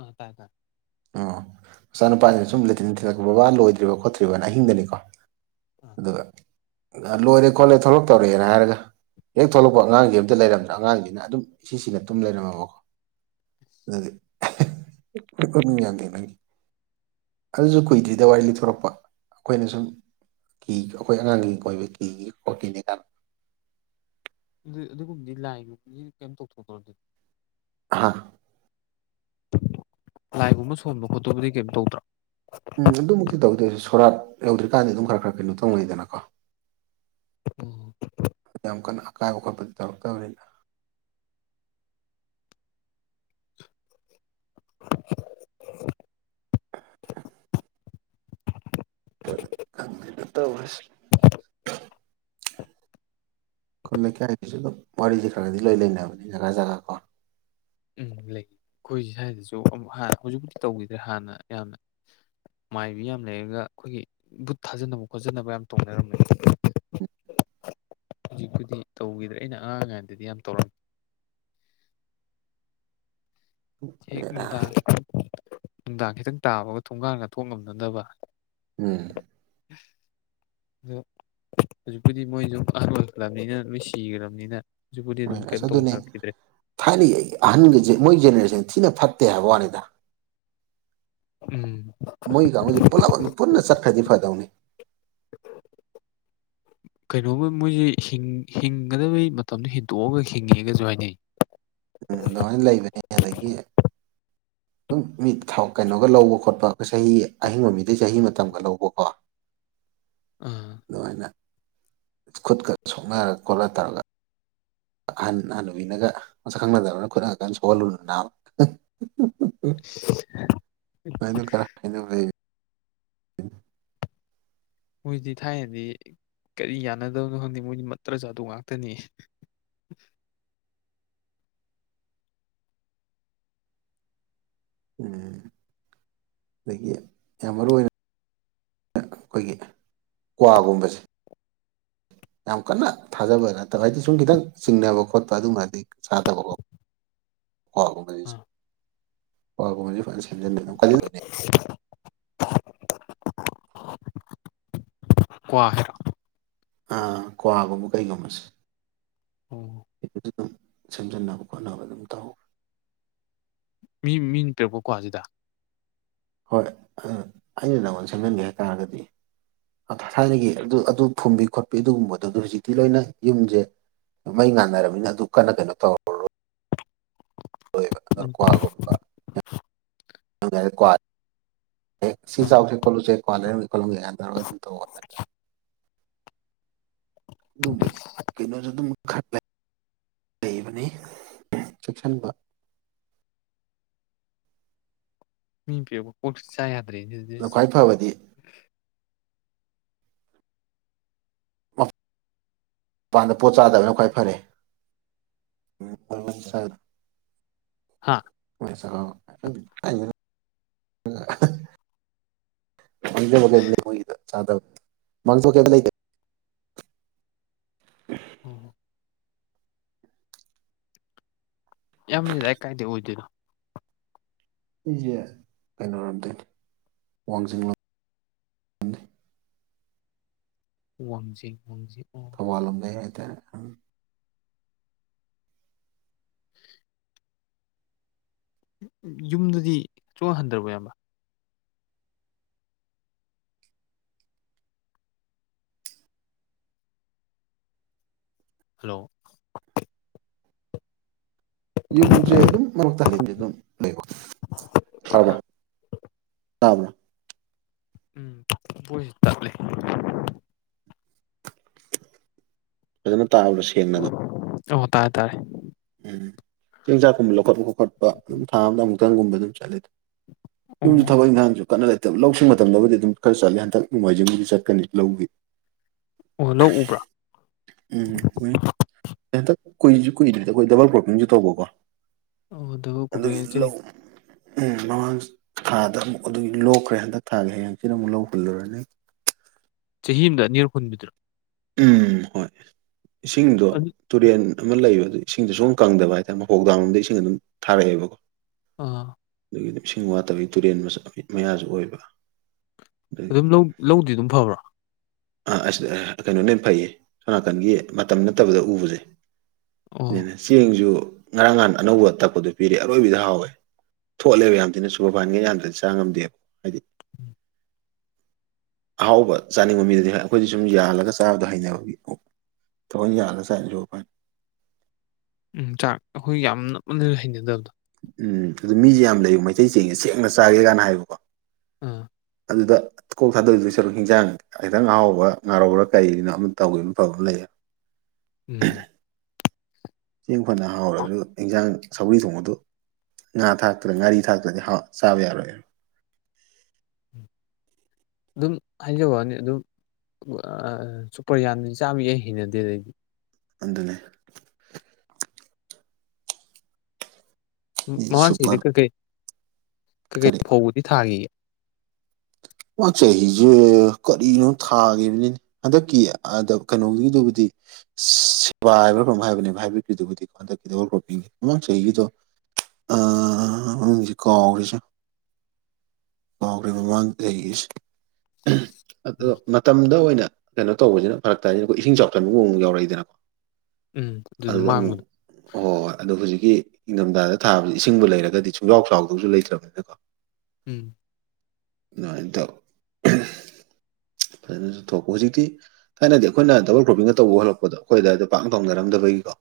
ꯑ ꯇꯥꯏ ꯇꯥꯏ ꯑꯣ ꯎꯝ ꯃꯆꯥꯅꯨꯄꯥꯅꯤꯅ ꯁꯨꯝꯊꯤꯟꯊꯤꯜꯂꯛꯄ ꯕꯕꯥ ꯂꯣꯏꯗ꯭ꯔꯤꯕ ꯈꯣꯠꯇ꯭ꯔꯤꯕꯅ ꯑꯍꯤꯡꯗꯅꯤꯀꯣ ꯑꯥ ꯑꯗꯨꯒ ꯂꯣꯏꯔꯦ ꯈꯣꯠꯂꯦ ꯊꯣꯛꯂꯛꯇꯧꯔꯛꯑꯦꯅ ꯍꯥꯏꯔꯒ ꯍꯦꯛ ꯊꯣꯛꯂꯛꯄ ꯑꯉꯥꯡꯁꯤ ꯑꯇ ꯂꯩꯔꯝꯗ꯭ꯔꯥ ꯑꯉꯥꯡꯁꯤꯅ ꯑꯗꯨꯝ ꯁꯤꯁꯤꯅ ꯑꯗꯨꯨꯝ ꯂꯩꯔꯝꯃꯕꯀꯣ ꯑꯗꯤ ꯊꯅ ꯑꯗꯨꯁꯨ ꯀꯨꯏꯗ꯭ꯔꯤꯗ ꯋꯥꯔꯤ ꯂꯤꯊꯣꯔꯛꯄ ꯑꯩꯈꯣꯏꯅ ꯁꯨꯝ ꯀꯤ ꯑꯩꯈꯣꯏ ꯑꯉꯥꯡꯒꯤ ꯑꯣꯏꯕ ꯀꯤ ꯀꯣꯇꯤꯅꯦ ꯀꯅ ꯑꯗꯨ ꯑꯗꯨꯒꯨꯝꯕꯗꯤ ꯂꯥꯏꯒꯨꯝꯕꯗꯤ ꯀꯩꯝ ꯇꯧꯊꯣꯛꯇ꯭ꯔꯣ ꯑꯗꯨꯗꯤ ꯑꯥ ꯂꯥꯏꯒꯨꯝꯕ ꯁꯣꯟꯕ ꯈꯣꯠꯇꯕꯨꯗꯤ ꯀꯩꯝ ꯇꯧꯗ꯭ꯔꯥ ꯎꯝ ꯑꯗꯨꯃꯛꯇꯤ ꯇꯧꯗꯣꯏꯁ ꯁꯣꯔꯥꯠ ꯌꯧꯗ꯭ꯔꯤꯀꯥꯟꯗꯤ ꯑꯗꯨꯝ ꯈꯔ ꯈꯔ ꯀꯩꯅꯣ ꯇꯧꯅꯩꯗꯅꯀꯣ ꯌꯥꯝ ꯀ ꯀꯥ ꯋꯥꯈꯥꯄꯗꯤ ꯇꯔ ꯇꯧ ꯂꯩ ꯇꯁ ꯈꯨꯜ ꯂꯩꯀꯌꯥꯒꯤꯁꯨ ꯑꯗꯨꯝ ꯋꯥꯔꯤꯁꯦ ꯈꯔꯒꯗꯤ ꯂꯣꯏ ꯂꯩꯅꯕꯅꯤ ꯖꯒꯥ ꯖꯒꯥ ꯀꯣ ꯎꯝ ꯂꯩ ꯑꯩꯈꯣꯏ ꯁ꯭ꯋꯥꯏꯗꯁꯨ ꯑꯃꯨꯛ ꯍꯧꯖꯤꯛꯄꯥꯎꯗꯤ ꯇꯧꯈꯤꯗ꯭ꯔꯦ ꯍꯥꯟꯅ ꯌꯥꯝꯅ ꯃꯥꯏꯕꯤ ꯌꯥꯝ ꯂꯩꯔꯒ ꯑꯩꯈꯣꯏꯒꯤ ꯕꯨꯠ ꯊꯥꯖꯅꯕ ꯈꯣꯠꯆꯟꯅꯕ ꯌꯥꯝ ꯇꯧꯅꯔꯝꯃꯦ ꯎ ꯍꯧꯖꯤꯛꯄꯨꯗꯤ ꯇꯧꯈꯤꯗ꯭ꯔꯦ ꯑꯩꯅ ꯑꯉꯥꯡꯉꯩꯗꯗꯤ ꯌꯥꯝ ꯇꯧꯔꯝꯃꯤ ꯍꯦꯛ ꯕꯦꯔꯥ ꯅꯨꯡꯗꯥꯡ ꯈꯤ ꯅꯨꯡꯗꯥꯡ ꯈꯤꯇꯪ ꯇꯥꯕꯒ ꯊꯣꯡꯒꯥꯟ ꯉꯊꯣꯛ ꯉꯝꯅꯅꯕ ꯎꯝ ꯑꯗꯣ ꯍꯧꯖꯤꯛꯄꯨꯗꯤ ꯃꯣꯏꯁꯨꯝ ꯑꯍꯜ ꯑꯣꯏꯈꯂꯕꯅꯤꯅ ꯂꯣꯏ ꯁꯤꯈ꯭ꯔꯕꯅꯤꯅ ꯍꯧꯖꯤꯛꯄꯨꯗꯤ ꯑꯗꯨꯝ ꯀꯩꯝ ꯍꯣꯏꯁ ꯑꯗꯨꯅꯦ ꯇꯧꯅꯔꯛꯈꯤꯗ꯭ꯔꯦ ꯊꯥꯏꯅ ꯑꯍꯟꯒꯤꯁ ꯃꯣꯏ ꯖꯦꯁ ꯊꯤꯅ ꯐꯠꯇꯦ ꯍꯥꯏꯕ ꯋꯥꯅꯤꯗ ꯎꯝ ꯃꯣꯏ ꯀꯥꯡꯕꯨꯁ ꯄꯨꯜꯂꯞ ꯄꯨꯟꯅ ꯆꯠꯈ꯭ꯔꯗꯤ ꯐꯗꯧꯅꯤ ꯀꯩꯅꯣꯒ ꯃꯣꯏꯁꯤꯦ ꯍꯤꯡꯒꯗꯕꯩ ꯃꯇꯝꯗꯣ ꯍꯦꯟꯗꯣꯛꯑꯒ ꯍꯤꯡꯉꯦꯒꯁꯨ ꯍꯥꯏꯅꯩ ꯎꯝ ꯑꯗꯨꯃꯥꯏꯅ ꯂꯩꯕꯅꯦ ꯑꯗꯒꯤ [unintelligible] ꯑꯗꯨꯝ ꯃꯤꯠ ꯀꯩꯅꯣꯒ ꯂꯧꯕ ꯈꯣꯠꯄ ꯑꯩꯈꯣꯏ ꯆꯍꯤ ꯑꯍꯤꯡꯕ ꯃꯤꯗꯩ ꯆꯍꯤ ꯃꯇꯝꯒ ꯂꯧꯕꯀꯣ ꯑꯥ ꯑꯗꯨꯃꯥꯏꯅ ꯈꯨꯠꯀ ꯁꯣꯛꯅꯔ ꯈꯣꯠꯂ ꯇꯥꯔꯒ ꯑꯍꯟ ꯑꯍ ꯅꯨꯕꯤꯅꯒ ꯃꯁꯛ ꯈꯪꯅꯗꯕꯅ ꯈꯨꯠꯅꯉ ꯀꯥꯟ ꯁꯣꯛꯍꯜꯂꯨꯅ ꯅꯥꯕ ꯎ ꯎ ꯎ ꯃꯅ ꯀꯅ ꯂꯩ ꯃꯣꯏꯁꯤꯗꯤ ꯊꯥꯏꯅꯗꯤ ꯀꯔꯤ ꯌꯥꯅꯗꯕꯅꯣ ꯈꯪꯗꯦ ꯃꯣꯏꯗꯤ ꯃꯠꯇ꯭ꯔ ꯆꯥꯗꯣꯛ ꯉꯥꯛꯇꯅꯤ [inaudible] [unintelligible] ꯎꯝ ꯑꯗꯒꯤ ꯌꯥꯝ ꯃꯔꯨ ꯑꯣꯏꯅ ꯑꯩꯈꯣꯏꯒꯤ ꯀ꯭ꯋꯥꯒꯨꯝꯕꯁꯦ ꯌꯥꯝ ꯀꯟꯅ ꯊꯥꯖꯕ ꯅꯠꯇꯕ ꯍꯥꯏꯗꯤ ꯁꯨꯝ ꯈꯤꯇꯪ ꯆꯤꯡꯅꯕ ꯈꯣꯠꯄ ꯑꯗꯨꯝꯕꯗꯤ ꯁꯥꯗꯕ ꯈꯣꯠꯄ [inaudible] [unintelligible] ꯑꯥ ꯍ ꯍꯕꯨꯝ ꯐꯅ ꯁꯦꯝꯖꯤꯟꯕꯤꯗ ꯀꯒ꯭ꯋꯥꯈꯔꯥ ꯑꯥ ꯀ꯭ꯋꯥꯒꯨꯝꯕ ꯀꯔꯤꯒꯨꯝꯃꯁꯤ ꯑꯣ ꯁꯤꯁꯨ ꯑꯗꯨꯝ ꯁꯦꯝꯖꯤꯟꯅꯕ ꯈꯣꯠꯅꯕ ꯑꯗꯨꯝ ꯇꯧꯍ ꯃꯤ ꯃꯤꯟ ꯄ꯭ꯔꯦꯄꯀꯣ ꯑꯁꯤꯗ ꯍꯣꯏ ꯑꯗꯨ ꯑꯩꯅ ꯅꯪꯉꯣꯟꯗ ꯁꯦꯝꯍꯟꯒꯦ ꯍꯥꯏꯇꯥꯥꯔꯒꯗꯤ ꯊꯥꯏꯅꯒꯤ ꯑꯗꯨ ꯑꯗꯨ ꯐꯨꯝꯕꯤ ꯈꯣꯠꯄꯤ ꯑꯗꯨꯒꯨꯝꯕꯗꯣ ꯑꯗꯨ ꯍꯧꯖꯤꯛꯇꯤ ꯂꯣꯏꯅ ꯌꯨꯝꯁꯦ ꯃꯩ ꯉꯥꯟꯅꯔꯕꯃꯤꯅ ꯑꯗꯨ ꯀꯟꯅ ꯀꯩꯅꯣ ꯇꯧꯔꯔꯣꯏ ꯕ ꯑꯥ ꯀꯋꯥꯒꯨꯝꯕ ꯑꯦ ꯁꯤ ꯑꯥ ꯆꯥꯎꯁꯦ ꯈꯣꯠꯂꯨꯁꯦꯀꯣꯂꯔ ꯈꯣꯜꯂꯝꯨꯒꯦ ꯌꯥꯟ ꯇꯔꯣꯏ ꯑꯗꯨꯝ ꯇꯧ ꯍꯥꯏꯇꯥꯔꯦ ꯗꯨꯕꯩ ꯀꯩꯅꯣ ꯆꯗ ꯈ ꯂꯩꯕꯅꯤ ꯆꯦꯛꯁꯤꯟꯕ ꯃꯤꯕꯤꯌꯕ ꯀꯣꯁꯨ ꯑꯗꯣ ꯆꯥꯗ꯭ꯔꯦꯦꯖꯤꯦ ꯈ꯭ꯋꯥꯏ ꯐꯕꯗꯤ ꯃꯄꯥꯟꯗ ꯄꯣꯠ ꯆꯥꯗꯕꯅ ꯈ꯭ꯋꯥꯏ ꯐꯔꯦ ꯁꯥꯏ ꯍꯥ [inaudible] [unintelligible] ꯪ ꯍꯗ ꯆ ꯃꯪ ꯀꯦ ꯍ ꯌꯥꯝꯗ ꯑꯩ ꯀꯥꯏꯗ ꯑꯣꯏꯗꯣꯏꯅꯣ ꯑꯩꯁꯦ ꯀꯩꯅꯣꯔꯣꯝꯗꯣꯏꯅꯤ ꯋꯥꯡꯖꯤꯡꯡꯂ ꯋꯥꯟꯖꯤ ꯋꯥꯟ ꯊꯧ ꯋꯥꯂꯂꯝꯗ ꯍꯥꯏꯇꯥꯦ ꯌꯨꯝꯗꯗꯤ ꯆꯣꯛ ꯍꯟꯗ꯭ꯔꯕ ꯌꯥꯝꯕ ꯍꯜꯂꯣ ꯌꯨꯝꯁꯦ ꯑꯗꯨꯝ ꯃꯔꯣꯛ ꯇꯜꯂꯤ ꯑꯗꯨꯝ ꯂꯩ ꯇꯥꯕ꯭ꯔ ꯍꯥ ꯂ ꯎꯝ ꯇꯍꯂ ꯖ ꯇꯕꯂ ꯁꯦꯟꯅꯗ ꯑꯣ ꯇꯥꯥꯏꯦ ꯇꯥꯏꯔꯦ ꯎꯝ ꯆꯦꯡ ꯆꯥꯛꯀꯨꯝꯕ ꯂꯧꯈꯠꯄ ꯈꯣꯠꯄ ꯑꯗꯨꯝ ꯊꯥ ꯑꯃꯗ ꯑꯃꯨꯛꯇꯪꯒꯨꯝꯕ ꯑꯗꯨꯝ ꯆꯠꯂꯦꯗ ꯇꯁꯨ ꯑꯣ ꯊꯕ ꯊꯥꯟ ꯆꯣ ꯀꯟꯅ ꯂꯩꯇꯕ ꯂꯧꯁꯤꯡ ꯃꯇꯝꯗꯕꯨꯗꯤ ꯑꯗꯨꯝ ꯈꯔ ꯆꯠꯂꯦ ꯍꯟꯗꯛ ꯅꯣꯡꯃꯥꯏꯖꯤꯡꯕꯨꯗꯤ ꯆꯠꯀꯅꯤ ꯂꯧꯒꯤ ꯑꯣ ꯂꯧ ꯎꯕ꯭ꯔꯣ ꯎꯝ ꯎꯏ ꯍꯟꯗꯛ ꯀꯨꯏꯁꯨ ꯀꯨꯏꯗꯕꯤꯗ ꯑꯩꯈꯣꯏ ꯗꯕꯜ ꯭ꯔꯣꯄꯤꯡꯁꯨ ꯇꯧꯕꯀꯣ ꯑꯣꯗꯕꯨ ꯀꯣꯄꯦꯁꯦ ꯃ ꯊꯥꯗ ꯑꯃꯨꯛ ꯑꯗꯨꯒꯤ ꯂꯣꯛꯈ꯭ꯔꯦ ꯍꯟꯗꯛ ꯊꯥꯒꯤ ꯍꯌꯦꯡꯁꯤꯗ ꯑꯃꯨꯛ ꯂꯧ ꯍꯨꯜꯂꯨꯔꯅꯤ ꯆꯍꯤ ꯑꯃꯗꯅꯤꯔꯛ ꯍꯨꯟꯕꯤꯗꯨ꯭ꯔꯣ ꯎꯝ ꯍꯣꯏ ꯏꯁꯤꯡꯗꯣ ꯑꯅꯤ ꯇꯨꯔꯦꯟ ꯑꯃ ꯂꯩꯕꯗ ꯑꯗꯨ ꯏꯁꯤꯡꯗꯁꯨ ꯁꯨꯝ ꯀꯪꯗꯕ ꯍꯥꯏꯇꯥꯔꯦ ꯍꯣꯡꯣꯛꯗꯥꯎꯟꯔꯣꯝꯗ ꯏꯁꯤꯡ ꯑꯗꯨꯝ ꯊꯥꯔꯛꯑꯦꯕꯀꯣ ꯑꯥ ꯑꯗꯒꯤꯗꯤ ꯏꯁꯤꯡ ꯋꯥꯠꯇꯕꯒꯤ ꯇꯨꯔꯦꯟ ꯃꯠ ꯃꯌꯥꯁꯨ ꯑꯣꯏꯕ ꯑꯗꯨꯝ ꯂꯧꯗꯤ ꯑꯗꯨꯝ ꯐꯕ꯭ꯔꯥ ꯑ ꯑꯁꯤꯗ ꯀꯩꯅꯣꯅ ꯐꯩꯌꯦ ꯁꯣꯅꯥꯀꯟꯒꯤ ꯃꯇꯝ ꯅꯠꯇꯕꯗ ꯎꯕꯁꯦ ꯑꯣ ꯆꯦꯡꯁꯨ ꯉꯔꯥꯡ ꯉꯍꯥꯟ ꯑꯅꯧꯕ ꯊꯛꯄꯗꯣ ꯄꯤꯔ ꯑꯔꯣꯏꯕꯤꯗ ꯍꯥꯎꯋꯦ ꯊꯣꯛꯍꯜꯂꯦꯕ ꯌꯥꯝ ꯊꯤꯅ ꯁꯨꯒꯔꯐꯥꯏꯟꯒ ꯌꯥꯝꯗ꯭ꯔꯅ ꯆꯥ ꯉꯝꯗꯦꯕ ꯍꯥꯏꯗꯤ [unintelligible] ꯑꯍꯥꯎꯕ ꯆꯥꯅꯤꯡꯕ ꯃꯤꯗꯗꯤ ꯑꯩꯈꯣꯏꯗꯤ ꯁꯨꯝ ꯌꯥꯜꯂꯒ ꯆꯥꯕꯗꯣ ꯍꯩꯅꯕꯒꯤ ꯑꯣ ꯊꯈꯣꯏ ꯌꯥꯅ ꯆꯥꯏꯖꯣꯄꯥꯏ ꯎꯝ ꯆꯥꯛ ꯑꯩꯈꯣꯏ ꯌꯥꯝꯅ ꯍꯩꯅꯗꯕꯗꯣ ꯎꯝ ꯑꯗꯨ ꯃꯤꯁꯦ ꯌꯥꯝ ꯂꯩꯕ ꯃꯩꯇꯩꯁꯤꯡꯦꯡꯁꯦ ꯁꯦꯡꯅ ꯆꯥꯒꯦ ꯀꯥꯏꯅ ꯍꯥꯏꯌꯦꯕꯀꯣ ꯑꯥ ꯑꯗꯨꯗ ꯀꯣꯛ ꯊꯥꯗꯔꯤꯗꯨ ꯁꯔꯨꯛ ꯍꯤꯟꯖꯥꯡ ꯈꯤꯇꯪ ꯉꯍꯥꯎꯕ꯭ꯔ ꯉꯥꯔꯧꯕ꯭ꯔꯥ ꯀꯩꯒꯤꯅꯣ ꯑꯃ ꯇꯧꯒꯦ ꯑꯃ ꯐꯕ ꯑꯃ ꯂꯩꯌꯦ ꯎꯝ ꯆꯦꯡ ꯐꯅ ꯍꯥꯎꯔꯁꯨ ꯏꯟꯖꯥꯡ ꯁꯧꯔꯤ ꯊꯣꯡꯕꯗꯣ ꯉꯥ ꯊꯥꯛꯇ꯭ꯔ ꯉꯥꯔꯤ ꯊꯥꯛꯇ꯭ꯔꯗꯤ ꯆꯥꯕ ꯌꯥꯔꯣꯏꯕ ꯎꯝ ꯑꯗꯨꯝ ꯍꯥꯏꯖꯕ ꯋꯥꯅꯤ ꯑꯗꯨꯝ ꯁꯨꯄꯔ ꯌꯥꯅꯤ ꯆꯥꯃꯤ ꯑꯩ ꯍꯤꯡꯩꯅꯗꯦꯗꯩꯗꯤ ꯑꯗꯨꯗꯨꯅꯦ ꯃꯃꯥꯡꯁꯤꯗꯤ ꯁꯨꯄꯔ ꯀꯩꯀꯩ ꯀꯩꯀꯩ ꯀꯔꯤ ꯐꯧꯕꯗꯤ ꯊꯥꯈꯤꯌꯦꯦ ꯃꯥ ꯆꯍꯤꯁꯦ ꯀꯔꯤꯅꯣ ꯊꯥꯈꯤꯕꯅꯤꯅꯦ ꯍꯟꯗꯛꯀꯤ ꯀꯩꯅꯣꯒꯤꯗꯨꯕꯨꯗꯤ ꯁꯦꯕꯥ ꯍꯥꯏꯕ ꯍꯥꯏꯕꯅꯦꯕ ꯍꯥꯏꯕꯤꯔꯤꯗꯨꯕꯨꯗꯤ ꯍꯟꯗꯛꯀꯤ ꯗꯕꯜ ꯀ꯭ꯔꯣꯄꯤꯡ ꯃꯃꯥꯡ ꯆꯍꯤꯒꯤꯗꯣ ꯃꯅꯨꯡꯥꯡꯁꯤ ꯀꯥꯎꯈꯔꯤꯁꯦ ꯀꯥꯎꯈ꯭ꯔꯤ ꯃꯃꯥꯡ ꯂꯩꯁꯦ ꯑꯗꯣ ꯎꯝ ꯃꯇꯝꯗ ꯑꯣꯏꯅ ꯀꯩꯅꯣ ꯇꯧꯕꯁꯤꯅ ꯐꯔꯛ ꯇꯥꯅꯤ ꯑꯩꯈꯣꯏ ꯏꯁꯤꯡ ꯆꯥꯎꯁꯤꯟꯕꯒꯛ ꯌꯥꯎꯔꯛꯏꯗꯅꯣ ꯎꯝ ꯑꯗꯨꯗ ꯑꯃꯨꯛ ꯃꯥꯡꯕꯗꯣ ꯍꯣꯏ ꯍꯣꯏ ꯑꯗꯨ ꯍꯧꯖꯤꯛꯀꯤ ꯏꯪꯊꯝꯊꯥꯗ ꯊꯥꯕꯁ ꯏꯁꯤꯡꯕꯨ ꯂꯩꯔꯒꯗꯤ ꯁꯨꯡꯖꯥꯎ ꯆꯥꯎꯥꯎꯗꯧꯁꯨ ꯂꯩꯇ꯭ꯔꯕꯅꯤꯅꯀꯣ ꯎꯝ ꯅꯥꯏꯇꯣ [unintelligible] ꯑꯗꯨꯅꯁꯨ ꯊꯣꯛꯄ ꯍꯧꯖꯤꯛꯇꯤ ꯊꯥꯏꯅꯗꯤ ꯑꯩꯈꯣꯏꯅ ꯗꯕꯜ ꯀ꯭ꯔꯣꯄꯤꯡꯒ ꯇꯧꯕ ꯍꯣꯜꯂꯛꯄꯗꯣ ꯑꯩꯈꯣꯏꯗꯥꯏꯗ ꯄꯥꯛ ꯊꯧꯅꯔꯝꯗꯕꯒꯤꯀꯣ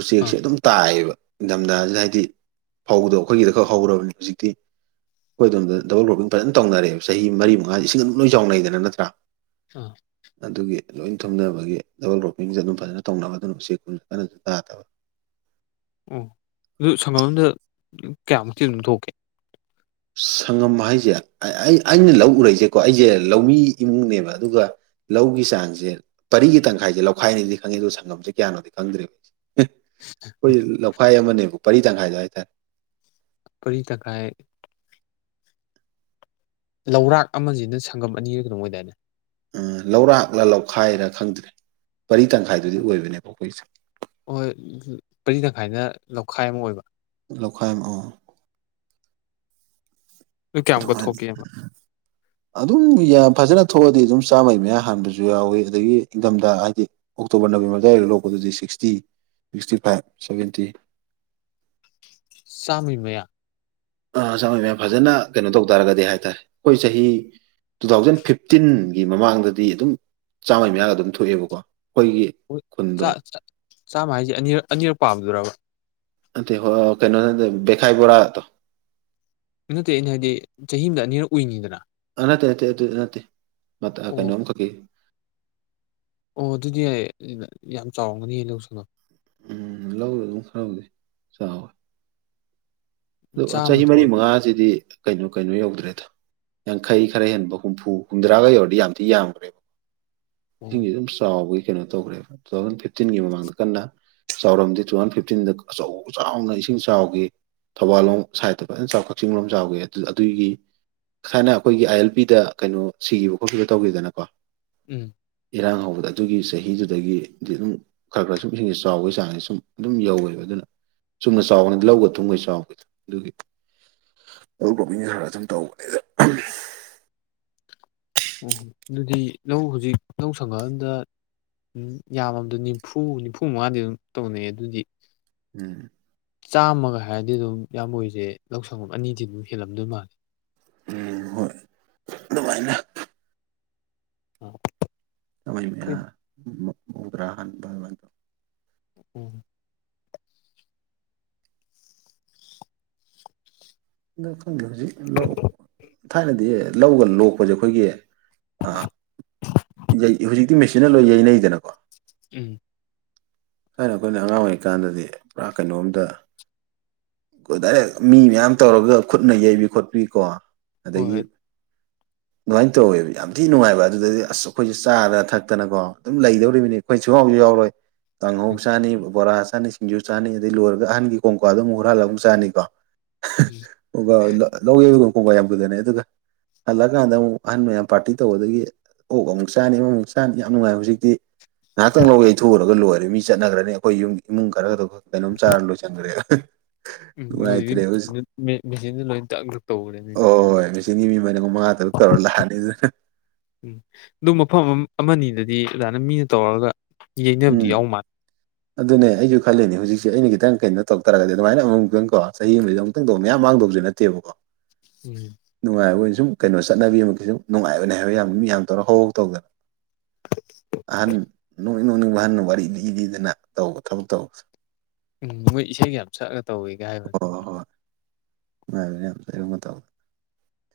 ꯎꯆꯦꯛꯁꯦ ꯑꯥ ꯑꯗꯨꯝ ꯇꯥꯏꯑꯌꯦꯕ ꯅꯤꯡꯊꯝꯊꯥꯁꯤꯗ ꯍꯥꯏꯗꯤ ꯐꯗꯣ ꯑꯩꯈꯣꯏꯒꯤꯗ ꯈꯛ ꯍꯧꯔꯕꯅꯤ ꯍꯧꯖꯤꯛꯇꯤ ꯑꯩꯣꯏꯣꯝ ꯗꯜ ꯀ꯭ꯔꯣꯄꯤꯡ ꯐꯖꯅ ꯇꯧꯅꯔꯦꯕ ꯆꯍꯤ ꯃꯔꯤ ꯃꯉꯥꯗꯤ ꯏꯁꯤꯡꯒ ꯑꯗꯨꯝ ꯂꯣꯏ ꯆꯥꯎꯅꯩꯗꯅ ꯅꯠꯇ꯭ꯔꯥ ꯑꯥ ꯑꯗꯨꯒꯤ ꯂꯣꯏꯅ ꯊꯨꯝꯅꯕꯒꯤ ꯗꯕꯜ ꯒ꯭ꯔꯣꯄꯤꯡꯁꯦ ꯑꯗꯨꯝ ꯐꯖꯅ ꯇꯧꯅꯕ ꯑꯗꯨꯅ ꯎꯆꯦꯛꯀꯨꯝꯁꯨ ꯀꯟꯅꯁꯨ ꯇꯥꯗꯕ ꯑꯣ ꯑꯗꯨ ꯁꯪꯒꯝꯝꯗ ꯀꯌꯥꯃꯨꯛꯇꯤ ꯑꯗꯨꯝ ꯊꯣꯛꯀꯦ ꯁꯪꯉꯝ ꯍꯥꯏꯁꯦ ꯑꯩ ꯑꯩꯅ ꯂꯧ ꯎꯔꯛꯏꯁꯦꯀꯣ ꯑꯩꯁꯦ ꯂꯧꯃꯤ ꯏꯃꯨꯡꯅꯦꯕ ꯑꯗꯨꯒ ꯂꯧꯒꯤ ꯆꯥꯡꯁꯦ ꯄꯔꯤꯒꯤ ꯇꯪꯈꯥꯏꯁꯦ ꯂꯧꯈꯥꯏꯅꯤꯗꯤ ꯈꯪꯉꯤ ꯑꯗꯨꯗꯣ ꯁꯪꯒꯝꯁꯦ ꯀꯌꯥꯅꯣꯗꯤ ꯈꯪꯗꯦꯔꯤꯕꯕ ꯑꯩꯈꯣꯏ ꯂꯧꯈꯥꯏ ꯑꯃꯅꯦꯕ ꯄꯔꯤ ꯇꯪꯈꯥꯏꯗ ꯍꯥꯏꯇꯥꯔꯦ ꯄꯔꯤ ꯇꯥꯏ ꯂꯧꯔꯥꯛ ꯑꯃꯁꯤꯅ ꯁꯪꯒꯝ ꯑꯅꯤꯔ ꯀꯩꯅꯣ ꯑꯣꯏꯗꯥꯏꯅꯦ ꯎ ꯂꯧꯔꯥꯛꯂ ꯂꯧꯈꯥꯏꯔ ꯈꯪꯗ꯭ꯔꯦ ꯄꯔꯤ ꯇꯪꯈꯥꯏꯗꯨꯗꯤ ꯑꯣꯏꯕꯅꯦꯕ ꯑꯩꯈꯣꯏꯁꯦ ꯑꯗꯨꯃꯥꯏꯅ ꯂꯧꯈꯥꯏ ꯑꯃ ꯑꯣꯏꯕ ꯂꯣꯈꯥꯏꯃ ꯑꯗꯨ ꯀꯌꯥꯃꯨꯛꯀ ꯊꯣꯛꯀꯦꯕ ꯑꯗꯨ ꯑꯗꯨꯝ ꯐꯖꯅ ꯊꯣꯛꯑꯗꯤ ꯑꯗꯨꯝ ꯆꯥꯝꯃꯩ ꯃꯌꯥ ꯍꯥꯟꯕꯁꯨ ꯌꯥꯎꯏꯤ ꯑꯗꯒꯤ ꯏꯪꯊꯝꯗ ꯍꯥꯏꯗꯤ ꯑꯣꯛꯇꯣꯕꯔ ꯅꯕꯦꯝꯕꯔ ꯑꯗꯨꯗꯥꯏꯔ ꯂꯣꯛꯄꯗꯨꯗꯤ six sixty sixty five seventy ꯁꯃꯤ ꯃꯌꯥ ꯑ ꯁ ꯃꯌꯥꯝ ꯐꯖꯅ ꯀꯩꯅꯣ ꯇꯧ ꯇꯥꯔꯒꯗꯤ ꯍꯥꯏ ꯇꯔꯦ ꯑꯩꯈꯣꯏ ꯆꯍꯤ ꯇꯨ ꯊꯥꯎꯖꯟ ꯐꯤꯐꯇꯤꯟꯒꯤ ꯃꯃꯥꯡꯗꯗꯤ ꯑꯗꯨꯝ ꯆꯥꯝꯃꯔꯤ ꯃꯌꯥꯗ ꯑꯗꯨꯝ ꯊꯣꯛꯑꯦꯕꯀꯣ ꯑꯩꯈꯣꯏꯒꯤ ꯈꯨꯟꯗꯣ ꯆꯥꯝꯃ ꯍꯥꯏꯁꯤꯦ ꯑꯅꯤꯛ ꯑꯅꯤꯔꯛ ꯄꯥꯝꯗꯕ ꯑ ꯀꯩꯅꯣꯅꯦ ꯦꯈꯥꯏꯕꯣꯔꯇ ꯅꯠꯇꯦ ꯑꯩꯅ ꯍꯥꯏꯗꯤ ꯆꯍꯤ ꯑꯃꯗ ꯑꯅꯤꯔꯛ ꯎꯏꯅꯤꯤꯗꯅ ꯅꯠꯇꯦ ꯅꯠꯇꯦ ꯅꯠꯇꯦ ꯀꯩꯅꯣ ꯑꯣ ꯑꯃꯈꯛꯀꯤ ꯑꯣ ꯑꯗꯨꯗꯤ ꯌꯥ ꯌꯥꯝ ꯆꯥꯎꯒꯅꯤ ꯂꯧꯁꯤꯅꯣ ꯎꯝ ꯂꯧꯔꯦ ꯑꯗꯨꯝ ꯈꯔꯕꯨꯗꯤ ꯆꯥꯎꯋꯦ ꯑ ꯆꯍꯤ ꯆꯥꯝꯃꯗꯣ ꯃꯔꯤ ꯃꯉꯥꯁꯤꯗꯤ ꯀꯩꯅꯣ ꯀꯩꯅꯣ ꯌꯧꯗ꯭ꯔꯦꯗ ꯌꯥꯡꯈꯩ ꯈꯔ ꯍꯦꯟꯕ ꯍꯨꯝꯐꯨ ꯍꯨꯝꯗ꯭ꯔꯥꯒ ꯌꯧꯔꯗꯤ ꯌꯥꯝ ꯊꯤ ꯌꯥꯝꯈ꯭ꯔꯦꯕ ꯏꯁꯤꯡꯁꯦ ꯑꯣ ꯑꯗꯨꯝ ꯆꯥꯎꯕꯒꯤ ꯀꯩꯅꯣ ꯇꯧꯈ꯭ꯔꯦꯕ ꯇꯨ ꯊꯥꯎꯖꯟ ꯐꯤꯞꯇꯤꯟꯒꯤ ꯃꯃꯥꯡꯗ ꯀꯟꯅ ꯆꯥꯎꯔꯝꯗꯤ ꯇꯨ ꯊꯥꯎꯖꯟ ꯐꯤꯞꯇꯤꯟꯗ ꯑꯆꯧ ꯆꯥꯎꯅ ꯏꯁꯤꯡ ꯆꯥꯎꯈꯤ ꯊꯧꯕꯥꯜꯂꯣꯝ ꯁꯥꯏꯗꯠꯇ ꯐꯖꯅ ꯆꯥꯎ ꯀꯛꯆꯤꯡꯡꯂꯣꯝ ꯆꯥꯎꯋ ꯑꯗꯨꯏꯒꯤ ꯁꯁꯥꯏꯅ ꯑꯩꯈꯣꯏꯒꯤ ꯑꯥꯏ ꯑꯦꯜ ꯄꯤꯗ ꯀꯩꯅꯣ ꯁꯤꯈꯤꯕ ꯈꯣꯠꯈꯤꯕ ꯇꯧꯈꯤꯗꯅꯀꯣ ꯎꯝ ꯏꯔꯥꯡ ꯍꯧꯕꯗ ꯑꯗꯨꯒꯤ ꯆꯍꯤꯗꯨꯗꯒꯤꯗꯤ ꯑꯗꯨꯝ ꯈꯔ ꯈꯔ ꯁꯨꯝ ꯍꯁꯤꯡꯉ ꯆꯥꯎꯕꯒꯤ ꯆꯥꯡꯁꯦ ꯁꯨꯝ ꯑꯗꯨꯝ ꯌꯧꯋꯦꯕ ꯑꯗꯨꯅ ꯆꯨꯝꯅ ꯆꯥꯎꯕꯅꯤ ꯂꯧꯒ ꯊꯨꯝꯕꯩ ꯆꯥꯎꯕꯦ ꯑꯗꯨꯒꯤ ꯑꯇꯄꯣ ꯅꯦꯁ ꯈꯔ ꯑꯗꯨꯝ ꯇꯧꯕꯅꯦꯗ ꯑꯣꯣ ꯑꯗꯨꯗꯤ ꯅ ꯍꯧꯖꯤꯛ ꯅꯧ ꯁꯪꯉꯛꯑꯥꯟꯗ ꯎꯝ ꯌꯥꯝꯃꯝꯗ ꯅꯤꯝꯐꯨ ꯅꯤꯐꯨ ꯃꯉꯥꯗꯤ ꯑꯗꯨꯝ ꯇꯧꯅꯩꯌꯦ ꯑꯗꯨꯗꯤ ꯎꯝ ꯆꯥꯝꯃꯒ ꯍꯥꯏꯔꯗꯤ ꯑꯗꯨꯝ ꯌꯥꯝꯕꯣꯏꯁꯦ ꯂꯧꯁꯪ ꯑꯅꯤꯗꯤ ꯑꯗꯨꯝ ꯍꯦꯜꯂꯝꯗꯣꯏ ꯃꯥꯜꯂꯦ ꯎꯝ ꯍꯣꯏ ꯑꯗꯨꯃꯥꯏꯅ ꯑ ꯁ ꯃꯌꯥꯝ ꯃꯨꯒ꯭ꯔꯥꯍꯟ ꯗꯨ ꯎ ꯑꯗ ꯈꯪꯗꯦ ꯍꯧꯖꯤꯛ ꯂꯧ ꯊꯥꯏꯅꯗꯤ ꯂꯧꯒ ꯂꯣꯛꯄꯁꯦ ꯑꯩꯈꯣꯏꯒꯤ ꯑ ꯍꯧꯖꯤꯛꯇꯤ ꯃꯦꯆꯤꯟꯅ ꯂꯣꯏ ꯌꯩꯅꯩꯗꯅꯀꯣ ꯎꯝ ꯍꯥꯏꯅ ꯑꯩꯈꯣꯏꯅ ꯑꯉꯥꯡ ꯑꯣꯏꯔꯤꯀꯥꯟꯗꯗꯤ ꯄꯨꯔꯥ ꯀꯩꯅꯣꯝꯇ ꯗꯥꯏꯔꯦꯛ ꯃꯤ ꯃꯌꯥꯝ ꯇꯧꯔꯒ ꯈꯨꯠꯅ ꯌꯩꯕꯤ ꯈꯣꯠꯄꯤ ꯀꯣ ꯑꯗꯒꯤ ꯍꯣꯏ ꯑꯗꯨꯃꯥꯏꯅ ꯇꯧꯋꯦꯕ ꯌꯥꯝ ꯊꯤꯅ ꯅꯨꯡꯉꯥꯏꯕ ꯑꯗꯨꯗꯗꯤ ꯑꯁ ꯑꯩꯈꯣꯏꯁꯨ ꯆꯥꯗꯅ ꯊꯛꯇꯅꯀꯣ ꯑꯗꯨꯝ ꯂꯩꯗꯧꯔꯤꯕꯅꯤ ꯑꯩꯈꯣꯏꯁꯨ ꯌꯥꯎꯔꯣꯏ ꯀꯥꯡꯍꯧ ꯍꯣꯏ ꯆꯥꯅꯤ ꯕꯣꯔꯥ ꯆꯥꯅꯤ ꯁꯤꯡꯖꯨ ꯆꯥꯅꯤ ꯑꯗꯩ ꯂꯣꯏꯔꯒ ꯑꯍꯟꯒꯤ ꯀꯣꯡꯀꯥꯣ ꯑꯃꯨꯛ ꯍꯨꯔꯜꯂꯒꯨꯛ ꯆꯥꯅꯤꯀꯣ ꯀ ꯂꯧ ꯌꯕꯒꯨꯝ ꯀꯣꯡꯒꯥ ꯌꯥꯝ ꯐꯖꯅꯦ ꯑꯗꯨꯒ ꯍꯜꯂꯀꯥꯟꯗ ꯑꯃꯨꯛ ꯑꯍꯟ ꯃꯌꯥꯝ ꯄꯥꯔꯇꯤ ꯇꯧꯕꯗꯒꯤ ꯑꯣꯛ ꯑꯃꯨꯛ ꯆꯥꯅꯤ ꯑꯃꯃꯨꯛ ꯆꯥꯅꯤ ꯌꯥꯝ ꯅꯨꯡꯉꯥꯏ ꯍꯧꯖꯤꯛꯇꯤ ꯉꯥꯏꯍꯥꯛꯇꯪ ꯂꯧꯒꯦ ꯌꯊꯣꯛꯎꯒ ꯂꯣꯏꯔꯦ ꯣꯏ ꯃꯤ ꯆꯠꯅꯈ꯭ꯔꯅꯤ ꯑꯩꯈꯣꯏ ꯌꯨꯝ ꯏꯃꯨꯡ ꯈꯔꯒ ꯀꯩꯅꯣꯝ ꯆꯥꯔ ꯂꯣꯏꯁꯤꯟꯈ꯭ꯔꯦ ꯎꯝ ꯑꯗꯨꯗꯤ ꯃꯦꯆꯤꯟꯗꯨ ꯂꯣꯏ ꯇꯛꯛ ꯇꯧ꯭ꯔꯦꯅꯤꯅꯦ ꯍꯣꯏ ꯃꯦꯆꯤꯟꯒꯤ ꯃꯤ ꯃꯔꯤ ꯃꯉꯥ ꯇꯔꯨꯛ ꯇꯧꯔ ꯂꯥꯛꯑꯅꯤ ꯑꯗꯨꯅ ꯎꯝ ꯑꯗꯨ ꯃꯐꯝ ꯑꯃꯅꯤꯗꯗꯤ ꯑꯗꯨꯃꯥꯏꯅ ꯃꯤꯅ ꯇꯧꯔꯒ ꯌꯩꯅꯕꯗꯤ ꯎꯝ ꯌꯥꯎ ꯃꯥꯜꯂꯦ ꯑꯗꯨꯅꯦ ꯑꯩꯁꯨ ꯈꯜꯂꯤꯅꯦ ꯍꯧꯖꯤꯛꯁꯦ ꯑꯩꯅꯒꯤ ꯈꯤꯇꯪ ꯀꯩꯅꯣ ꯇꯧꯛ ꯇꯔꯒ ꯑꯗꯨꯥꯏ ꯑꯃꯨꯛꯇꯪꯣ ꯆꯍꯤ ꯑꯃꯗ ꯑꯃꯨꯛꯇꯪ ꯇꯧ ꯃꯌꯥꯝ ꯃꯥꯡꯗꯧꯁꯨ ꯅꯠꯇꯦꯕꯀꯣ ꯎꯝ ꯅꯨꯡꯉꯥꯏ ꯁꯨꯝ ꯀꯩꯅꯣ ꯆꯠꯅꯕꯤ ꯑꯃ ꯁꯨꯝ ꯅꯨꯡꯉꯥꯏꯏꯅꯦ ꯍꯥꯏꯕ ꯌꯥꯝ ꯃꯤ ꯌꯥꯝ ꯇꯧꯔ ꯍꯧꯍꯧ ꯇꯧꯗꯅ ꯑꯍꯟ ꯅꯣꯏ ꯅꯣꯡꯅꯤꯡꯕꯨ ꯑꯍꯟꯅ ꯋꯥꯔꯤ ꯂꯤ ꯂꯤꯗꯅ ꯇꯧꯕ ꯊꯕꯛ ꯇꯧꯕ ꯎꯝ ꯃꯣꯏ ꯏꯁꯩꯒ ꯌꯥꯝ ꯁꯛꯂ ꯇꯧꯋꯤꯒ ꯍꯥꯏꯕꯅꯤ ꯃ ꯑꯗꯨꯅ ꯌꯥꯝꯖꯔꯨꯕ ꯇꯧ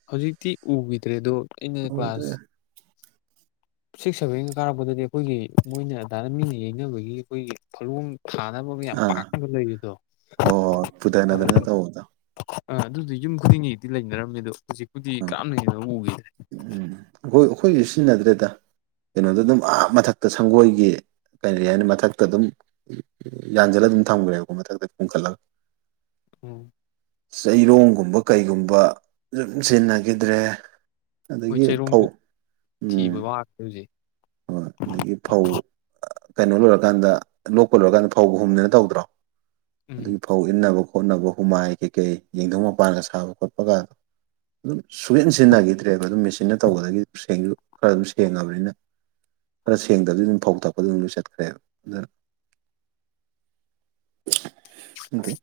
ꯍꯧꯖꯤꯛꯇꯤ ꯎꯈꯤꯗ꯭ꯔꯦꯗꯣ ꯑꯩꯅ ꯀ꯭ꯂꯥꯁ ꯇꯧꯗ꯭ꯔꯦ ꯁꯤꯛꯁ ꯁꯚꯦꯟꯒ ꯀꯥꯔꯛꯄꯗꯗꯤ ꯑꯩꯈꯣꯏꯒꯤ ꯃꯣꯏꯅ ꯑꯗꯥꯗ ꯃꯤꯅ ꯌꯩꯅꯅꯕꯒꯤ ꯑꯩꯈꯣꯏꯒꯤ ꯐꯂꯣꯡ ꯊꯥꯅꯕꯒ ꯌꯥꯝ ꯑꯥ ꯄꯥꯛꯒ ꯂꯩꯕꯗꯣ ꯍꯣꯏ ꯍꯣꯏ ꯄꯨꯊꯅꯗꯅ ꯇꯧꯕꯗꯣ ꯑꯥ ꯑꯥ ꯑꯗꯨꯗꯤ ꯌꯨꯝ ꯈꯨꯗꯤꯡꯒꯤꯗꯤ ꯂꯩꯅꯔꯝꯃꯦ ꯑꯣ ꯍꯧꯖꯤꯛꯄꯨꯗꯤ ꯎꯝ ꯀꯔꯝꯅ ꯍꯦꯟꯅ ꯎꯈꯤ ꯑꯩꯈꯣꯏꯁꯨ ꯁꯤꯖꯤꯟꯅꯗ꯭ꯔꯦꯗ ꯀꯩꯅꯣꯗ ꯑꯗꯨꯝ ꯑꯥꯞ ꯃꯊꯛꯇ ꯁꯪꯒꯣꯏꯒꯤ ꯀꯩꯅ ꯍꯥꯏꯅ ꯃꯊꯛꯇ ꯑꯗꯨꯝ ꯌꯥꯟꯁꯤꯜꯂ ꯑꯗꯨꯝ ꯊꯝꯈ꯭ꯔꯦꯕꯀꯣ ꯃꯊꯛꯇ ꯄꯨꯈꯠꯂꯒ ꯎꯝ ꯆꯩꯔꯣꯡꯒꯨꯝꯕ ꯀꯩꯒꯨꯝꯕ ꯑꯗꯨꯝ ꯁꯤꯖꯤꯟꯅꯈꯤꯗ꯭ꯔꯦ ꯃꯣꯏ ꯑꯗꯒꯤ ꯐꯧ ꯆꯩꯔꯣꯡꯗ ꯎꯝ ꯊꯤꯕ ꯋꯥꯈ꯭ꯔꯦ ꯍꯧꯖꯤꯛ ꯍ ꯑꯗꯒꯤ ꯐꯧ ꯀꯩꯅꯣ ꯂꯣꯏꯔꯀꯥꯟꯗ ꯂꯣꯛꯄ ꯂꯣꯏꯔꯀꯥꯟꯗ ꯐꯧ ꯍꯨꯝꯗꯅ ꯇꯧꯗ꯭ꯔꯣ ꯎꯝ ꯑꯗꯨꯒꯤ ꯐꯧ ꯏꯟꯅꯕꯣ ꯍꯣꯠꯅꯕ ꯍꯨꯃꯥꯏ ꯀꯩꯀꯩ ꯌꯦꯡꯊꯧ ꯃꯄꯥꯟꯒ ꯁꯥꯕ ꯈꯣꯠꯄꯒꯗꯣ ꯑꯗꯨꯝ ꯁꯨꯟ ꯁꯤꯖꯤꯟꯅꯈꯤꯗ꯭ꯔꯦꯕ ꯑꯗꯨꯝ ꯃꯦꯆꯤꯟꯅ ꯇꯧꯕꯗꯒꯤ ꯈꯔ ꯑꯗꯨꯝ ꯁꯦꯡꯉꯕꯅꯤꯅ ꯈꯔ ꯁꯦꯡꯗꯕꯗꯤ ꯑꯗꯨꯝ ꯐꯧ ꯊꯛꯄꯗ ꯑꯗꯨꯝ ꯂꯣꯏ ꯆꯠꯈ꯭ꯔꯦꯕ ꯑꯗꯨꯅ ꯑꯗꯤ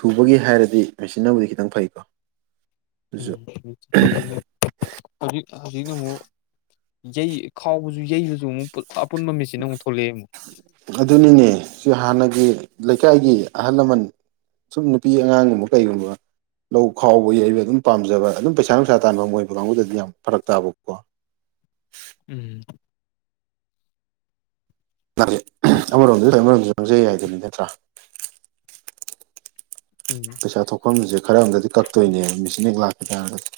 ꯊꯨꯕꯒꯤ ꯍꯥꯏꯔꯗꯤ ꯃꯦꯆꯤꯟꯅꯕꯨꯗꯤ ꯈꯤꯇꯪ ꯐꯩꯀꯣ ꯎꯝ ꯑꯗꯨꯁꯨ ꯑꯗꯨ ꯍꯧꯖꯤꯛꯅ ꯑꯃꯨꯛ ꯌꯩ ꯈꯥꯎꯕꯁꯨ ꯌꯩꯗꯨꯁꯨ ꯑꯃꯨꯛ ꯑꯄꯨꯟꯕ ꯃꯤꯠꯁꯤꯅ ꯑꯃꯨꯛ ꯊꯣꯛꯂꯛꯑꯦ ꯑꯃꯨꯛ ꯑꯗꯨꯅꯤꯅꯦ ꯁꯤ ꯍꯥꯟꯅꯒꯤ ꯂꯩꯀꯥꯏꯒꯤ ꯑꯍꯜ ꯂꯃꯟ ꯁꯨꯝ ꯅꯨꯄꯤ ꯑꯉꯥꯡꯒꯨꯝꯕ ꯀꯩꯒꯨꯝꯕ ꯂꯧ ꯈꯥꯎꯕꯒꯤ ꯑꯩꯕ ꯑꯗꯨꯝ ꯄꯥꯝꯖꯕ ꯑꯗꯨꯝ ꯄꯩꯁꯥ ꯅꯨꯡꯁꯥ ꯇꯥꯟꯕ ꯃꯣꯏꯕ ꯀꯥꯡꯕꯨꯗꯗꯤ ꯌꯥꯝ ꯐꯔꯛ ꯇꯥꯕꯀꯣ [inaudible] [unintelligible] ꯎꯝ ꯑꯃꯔꯣꯝꯗꯁꯨ ꯑꯃꯔꯣꯝꯗ ꯆꯪꯖꯩ ꯌꯥꯏꯗꯨꯅꯤ ꯅꯠꯇ꯭ꯔꯥ ꯎꯝ ꯄꯩꯁꯥ ꯊꯣꯛꯐꯝꯗꯨꯁꯦ ꯈꯔ ꯑꯝꯗꯗꯤ ꯀꯛꯇꯣꯏꯅꯦꯕ ꯃꯦꯆꯤꯤꯟ ꯍꯦꯛ ꯂꯥꯛꯄꯤ ꯇꯥꯔꯒꯗꯤ